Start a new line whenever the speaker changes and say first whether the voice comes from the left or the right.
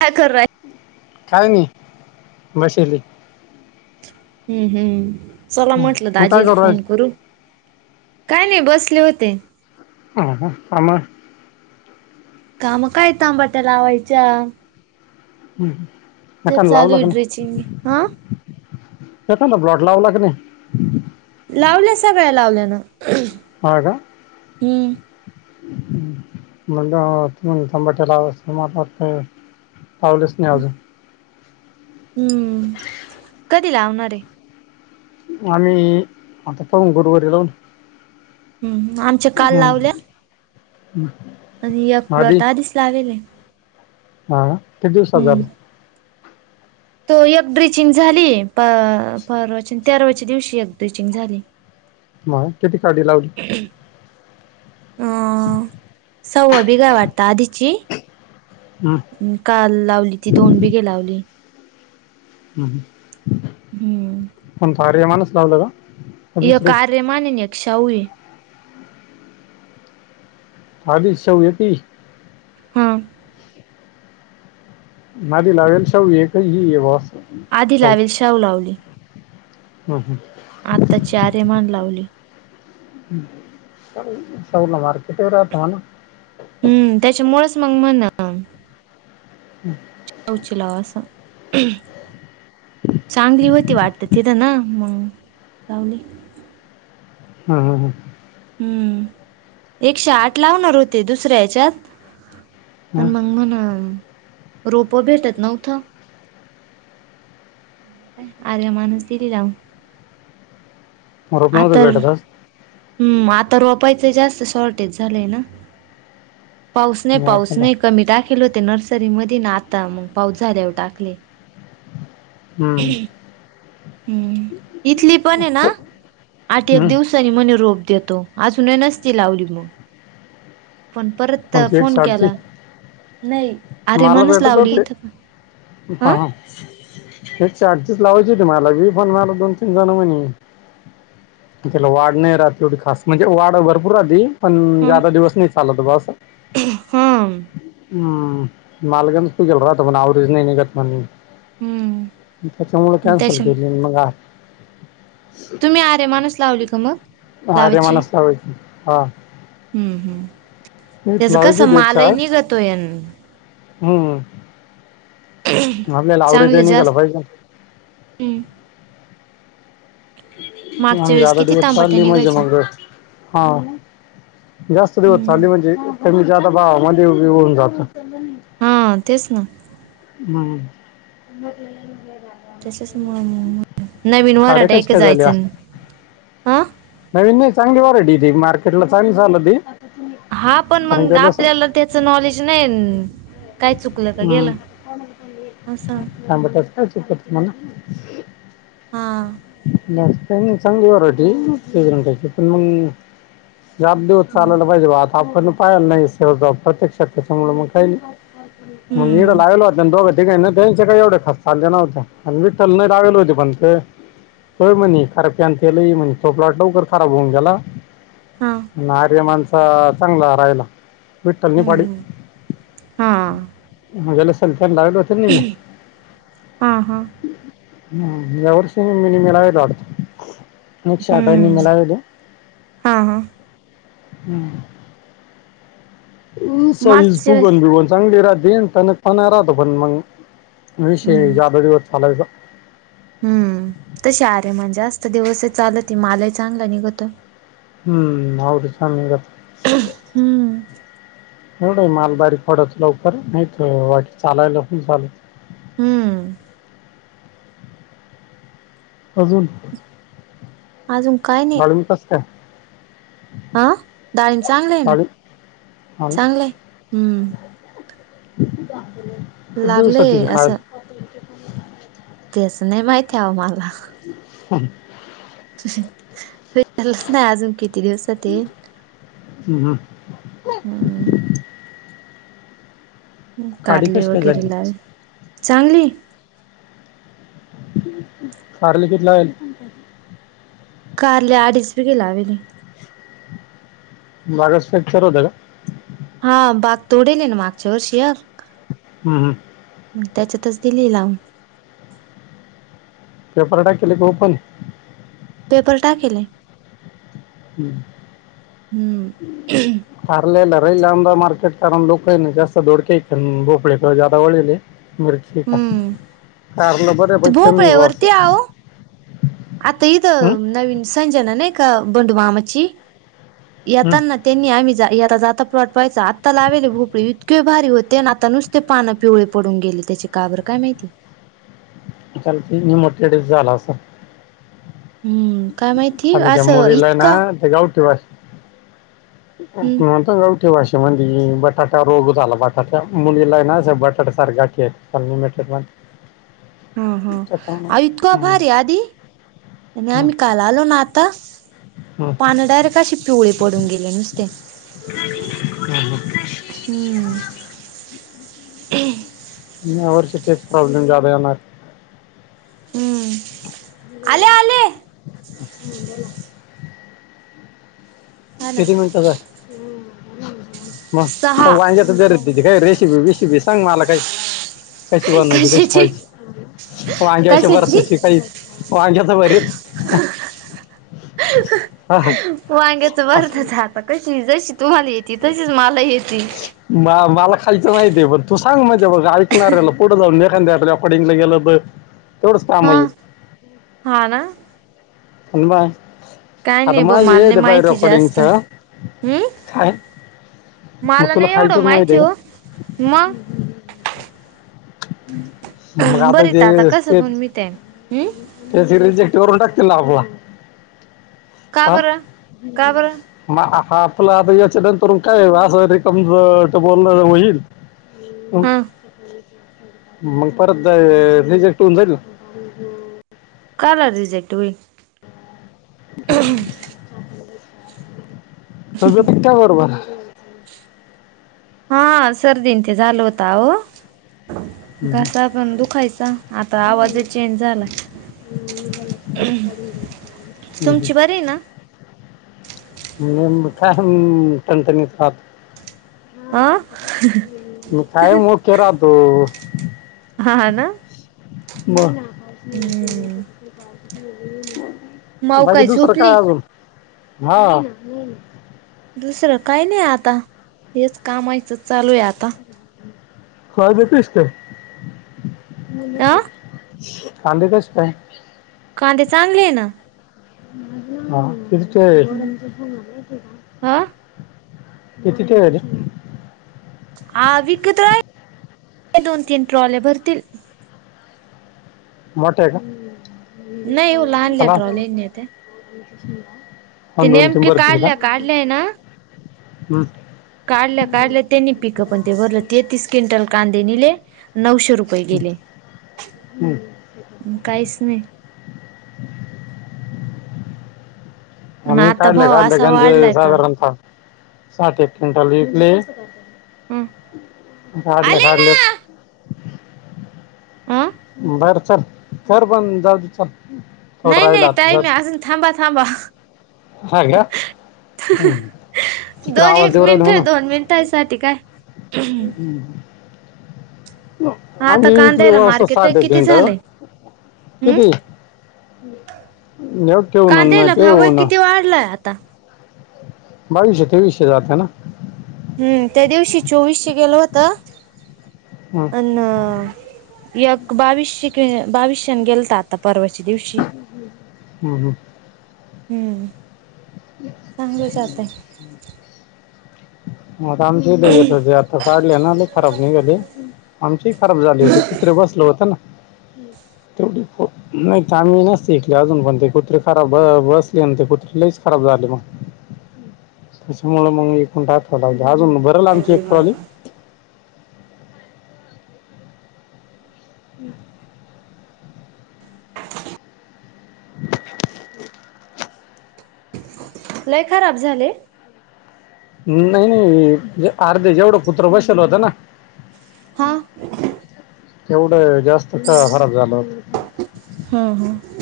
right: काय करू ऱ्हाय
left: हाय मी बशेले.
right: हम्म, हम्म, चला म्हंटलं,
left: तू काय
right: दाजीला
left: राहिली?
right: फोन करू. काय नाही बसले होते.
left: [unintelligible]
right: काम काय, तांबट्या लावायच्या.
left: हम् हम.
right: ते चालू ये ड्रिचिंग हे. आ?
left: एखंदा प्लॉट लावला का नई?
right: लावल्या सगळ्या लावल्या ना.
left: हा का.
right: हम्म
left: [unintelligible] पावलेच नाही आजून.
right: हम्म. कधी लावणार ये.
left: आणि आता पाऊ गुरवारी लाऊन.
right: हम्म आमचे काल लावल्या. आणि
left: [unintelligible]
right: एक प्लॉट आधीच लावेल
left: किती दिवसात
right: हम्म
left: झालं?
right: तो एक ड्रिचिंग झाली, प-परवाच्या आणि तेरावाच्या दिवशी एक ड्रिचिंग झाली.
left: माय किती काडी लावली?
right: अ सववा बीग वाटत आधीची.
left: हम.
right: काल लावली ती, दोन बिघे लावली.
left: हम्म हम्म.
right: हम्म
left: कोणतं आर्यमानच लावलं का? का
right: यक
left: दुसरे
right: आर्यमान आणि एक शाऊ आहे.
left: आदी शाऊ येती
right: हा.
left: [unintelligible] हि बुवा असं.
right: आधी लावेल शाऊ लावली.
left: हम् हम्.
right: चे आर्यमान लावली.
left: शाऊला मार्केट वर राहत ना.
right: हम्म, त्याच्यामुळच मंग म्हण
left: हम्म.
right: शाऊची लाव असं चांगली व्हती वाटत तिथं, ना मंग लावली.
left: हा हा हा.
right: हम्म. एकशे आठ लावणार होते दुसऱ्या ह्याच्यात
left: हम्म.
right: पण मंग म्हण रोपं भेटतं न्हवत. आर्यामानस दिली लावून.
left: मला
right: आ
left: नव्हतं
right: तर
left: भेटत आज
right: हम्म आता रोपयच जास्त शॉर्टेज झालंय ना. पाऊस नई
left: मी
right: पाऊस
left: आता
right: नई कमी टाकेल होते नर्सरीमध्ये आणि आता मग पाऊस झाल्यावर टाकले.
left: हम्म.
right: हम्म. इथली पण ये ना आठ एक
left: हम्म.
right: दिवस तरी म्हणे रोप देतो, अजूनही नसती लावली मग. पण परत
left: पण ती
right: फोन केला नई.
left: माला भेटत होते.
right: हा
left: एकशे अडतीसच लावायची होती मला बी पण दोन तीन जण म्हणली आणि त्याला वाढ नई ऱ्हात तेवढी खास म्हणजे वाढ भरपूर राहती. पण जादा
right: हा
left: दिवस नई चालतं बा असं. हम्म... [unintelligible]
right: हम्म
left: त्याच्यामुळे कॅन्सल
right: त्याच्या
left: केली मग हा.
right: तुम्ही आरे माणस लावली का मग लावायची
left: आर्यमानच लावायची हा.
right: हम्म हम्म.
left: मीच
right: त्याचं
left: लावायची
right: कसं
left: होती एकशे
right: मालयी
left: आठ
right: निघतोय अन.
left: हम्म आपल्याला आवरायचे
right: चांगले
left: नीघाला
right: जास्त
left: पाहिजे ना.
right: हम्म मागच्या
left: मग
right: वेळेस
left: ज्यादा
right: किती
left: दिवस
right: तांबट्या
left: चालली म्हणजे
right: निघायच्या
left: मग हा. जास्त दिवस
right: हम्म
left: चालले म्हणजे कमी जादा भावामध्ये होऊन जात.
right: हा तेच ना.
left: हम्मम. तु प का. [unintelligible]
right: नवीन वराड आहे
left: कशी
right: का
left: काय झाली हा?
right: जायचं नाही.
left: नवीन चांगली मध्ये व्हरायटी ती मार्केट ला चांगली चालती.
right: हा पण मंग, आपल्याला त्याच नॉलेज नाही काय चुक. गेला का गेला अस.
left: काबत असं असं करत म्ह ना. [unintelligible]
right: हा.
left: मस्त चांगली वरायटी [unintelligible] पण मग. या [unintelligible] चालला पाहिजे बघ आज. आपण पाईला नाही स प्रत्यक्षच्या मग कायली मग [unintelligible]
right: हम्म
left: लागला होता आणि दोघं तेिकही ना त्यांच्या काय एवढ्या खास चालल्या नवत्या आणि विठ्ठल नाही लागल होते पण ते. हो म्हणे, अरे त्यांच त़ो प्लॉट लवकर खराब होऊन गेला.
right: हा
left: आर्य माणसा चांगला राहायला. विठल नि
right: हम्म
left: पाडी
right: हम्म हा
left: जला सल त्यां लागल हो. [unintelligible]
right: हा हा
left: हम्म या वर्ष. [unintelligible] म मिळावेलो न श आठाईनी
right: हम्म
left: मिळावेल. [unintelligible]
right: हा हा
left: हम्म. सईज
right: मागच्या वेळेस
left: फुगून बिघून चांगली राहते टनक टणा राहतो पण मंग. [unintelligible] विषय
right: हम्म
left: जादा दिवस चालायच.
right: हम्म तशी अरे म्हणजे जास्त दिवस चालती मालही चांगला निघतोय.
left: हम्म्म. [unintelligible] जात.
right: हम्म
left: एवढं माल बारीक पडत लवकर नाहीतर बाकी चालायला पण चालत.
right: हम्म
left: अजून
right: अजून काय नाही
left: बालविकास काय?
right: हा डाळीन चांगलं आहे ना
left: डाळिंब हा ना.
right: चांगलं आहे हम्म.
left: किती दिवसात येईल
right: लागलंय
left: खायलं.
right: असं तेच नाही माहिती आव आमला.
left: हम्म. [unintelligible]
right: विचलच [unintelligible] ना अजून किती दिवसात ते.
left: हम्म. हम्म.
right: हम्म
left: काडी
right: कारले
left: कशी काय
right: वगैरे
left: झाली
right: ला चांगलीये.
left: कारली किती लागली.
right: कारली अडीच पेटी लाविले.
left: मागस फेक ठरवता का?
right: हा बाग तोडेल ना मागच्या वर्षीय.
left: हम्म. हम्म.
right: मग त्याच्यातच दिलीये लावून.
left: पेपर टाकिलेत ओपण.
right: पेपर टाकीले.
left: हम्म हम्म. [unintelligible] हारलेला राहिल आमददा मार्केट कारण लोकं ना जास्त धोडक्या भोपळे जादा वळेले. [unintelligible] मिरची का
right: हम्म
left: कारण बर
right: ते
left: प कमी अस.
right: भोपळ्यावरती आहो आता इथं नवीन संजना नाही का बंड मामाची
left: हं.
right: येताना. त्यांनी आम्ही आता जाता प्लॉट पाहायचा. आत्ता लावेले भोपळे इतके भारी होते आणि आता नुसते. ते पानं पिवळे पडून गेले त्याची का बरं काय माहिती?
left: चालतंय मोठे डेस झाला असेल.
right: हम्म काय माहित.
left: खलि त्या मुलीलाय ना ते गावठी भाषेत. [unintelligible]
right: हम्म
left: गावठी भाषेमध्ये बटाटा रोग झाला, बटाट्या मुलीला ना बटाट्या सारखा ते [unintelligible]
right: हा हा. आ इतकं
left: हम्म,
right: भारी आधी आणि
left: हम्म,
right: आम्ही काल आलो ना आता
left: हम्म,
right: पान डायरेक्ट अशी पिवळे पडून गेले नुसते.
left: हम्म.
right: हम्म.
left: या वर्षी तेच प्रॉब्लेम ज्यादा येणार.
right: हम्म आले आले.
left: [unintelligible]
right: हा ना
left: किती मिनटं झाले. मग
right: सहा
left: वांग्याच बर त काय रेसिबी बेसिबी सांग मला काही. कशी बनवायची, कशी
right: कशाची
left: खायची? वांग्याशी भर
right: कशाची
left: तशी काही वांग्याच भरीत. हा हा.
right: वांग्याच
left: असं
right: भरताच आता कशी, जशी तुम्हाले येती तशीच मला येती.
left: मा माला खायचं माहिती बंग तू पण सांग म्हणजे बघा ऐकणारला पुढं जाऊन लेखन द्या रेकॉर्डिंगला गेलो बंग. [inaudible]
right: हा हाना.
left: [unintelligible]
right: काय
left: आता
right: नाही ब
left: माझी
right: मालने
left: येईल पाय
right: माहिती जास्त
left: रेकॉर्डिंगचं
right: हंम.
left: काय मग
right: मला
left: तुला
right: नाही एवढं
left: खायचंच
right: माहिती
left: आहे
right: ओ. मग
left: मग आता
right: बरीत
left: जे
right: कसं पण मी ते हम्म
left: [unintelligible] त्याचे रिजेक्ट करून टाकतील ना अपला
right: का
left: हा.
right: बरं का बरं
left: मग आपलं आता याच्या नंतर काय असं रमज बोलण होईल. [unintelligible]
right: [unintelligible]
left: मग परत रिजेक्ट होऊन जाईल.
right: काल रिजेक्ट वी.
left: [unintelligible] सर्व टिकत्या बरोबर.
right: हा सर्दी आणि ते झालं होतं अहो.
left: हम्म,
right: घासा पण दुखायचा, ‌आता आवाजच चेंज झालाय.
left: हम्म.
right: तुमची बरी आहे ना?
left: [unintelligible] हात
right: आं?
left: मी कायम ओके राहतो.
right: हा हा ना.
left: बर.
right: हम्म माऊ
left: बाकी दुसरं
right: झोपली
left: काय अजून? हा.
right: दुसरं काही नाही आता हेच कामायचं चालू आहे आता.
left: हा तेसत काय
right: अ
left: चांली काच काय.
right: कांदे चांगले ना.
left: हा तिथं ते.
right: ह
left: किती झाले?
right: हा विकत [unintelligible] दोन तीन ट्रॉल्या भरतील.
left: मोठे आहे का?
right: नाही येव लहान
left: चला
right: ललेट्रॉले न ते.
left: [inaudible]
right: ती
left: तीन
right: नेमकी
left: भरतील का
right: काढल्या काढल्याय ना.
left: हम्म.
right: काढल्या काढल्या त्यांनी पिकं पण ते भरलं तेहतीस क्विंटल कांदे निले. नऊशे रुप- पहिले आहे.
left: हम्म.
right: मग काहीच नाही. आणि
left: आम्ही
right: आता
left: काढलंय
right: भाव
left: काढलं
right: असा
left: त्यांच
right: वाढलाय का
left: साधारणतः. साठ एक क्विंटल विकले
right: हं
left: काढले
right: आले
left: काढल्याच.
right: ना आ?
left: बर चल कर बंद जाऊ दे चल. थोडं
right: नाही
left: राहिला
right: नाही
left: आता
right: टाईम आहे
left: चल
right: अजून थांबा थांबा.
left: हा का तिकडे
right: दोन
left: आवाज
right: एक
left: देऊ राहील म्हणून
right: मिनिटं, दोन मिनटा साठी काय.
left: हम्म हम्म.
right: आता
left: आम्ही इथले
right: कांद्याला
left: असं
right: मार्केट किती झालंय
left: [unintelligible]
right: हम्म
left: किती?
right: कांद्याला भाव किती वाढलाय
left: [unintelligible]
right: आता
left: बावीशे तेवीसशे जाते ना.
right: हम्म त्यादिवशी चोवीसशे गेलं होत.
left: हम्म.
right: न एक बावीसशे की बावीसशेन गेलत आता परवाच्या दिवशी.
left: हम् हम..
right: हम्म, चांगलं जात आहे.
left: हम्म. आता आमची [unintelligible] आता काढले ना लई खराब निघाले. आमचीही खराब झाली होती, कुत्रे बसलं होत ना तेवढी. नाही आम्ही नसती केले, अजून पण ते कुत्रे खराब बसले आणि ते कुत्रे लईच खराब झाले मग. तसंमुळ मग [unintelligible] अजून भरलं आमची एक ट्रॉली. हम्म. [inaudible]
right: लै खराब झाले.
left: न नाही नाही म्हणजे अर्धे जेवढं कुत्रं बसवल होतं ना.
right: हा
left: तेवढं जास्त का खराब झालं होत.
right: हम्म हम्म.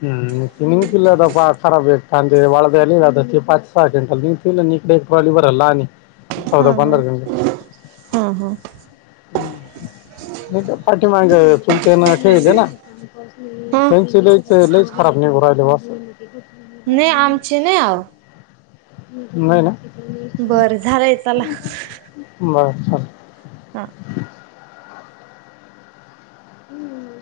left: हम्म निघतील आता खराब आहेत कांदे वाळत घातले, ‌आता ते पाच सहा क्विंटल निघतील. [unintelligible] इकडे एक ट्रॉली भरल आणि चौदा पंधरा‌‌ दिवसात.
right: अहो.
left: हम्म. पाठीमाग चुलत्यानं केलंय ना
right: हा
left: फनची लईच लईच खराब निगू राहिली अस. [unintelligible]
right: नाही आमचे नाही आओ.
left: नाही ना.
right: बरं झालंय चला.
left: मग चला.
right: हा.
left: हम्म.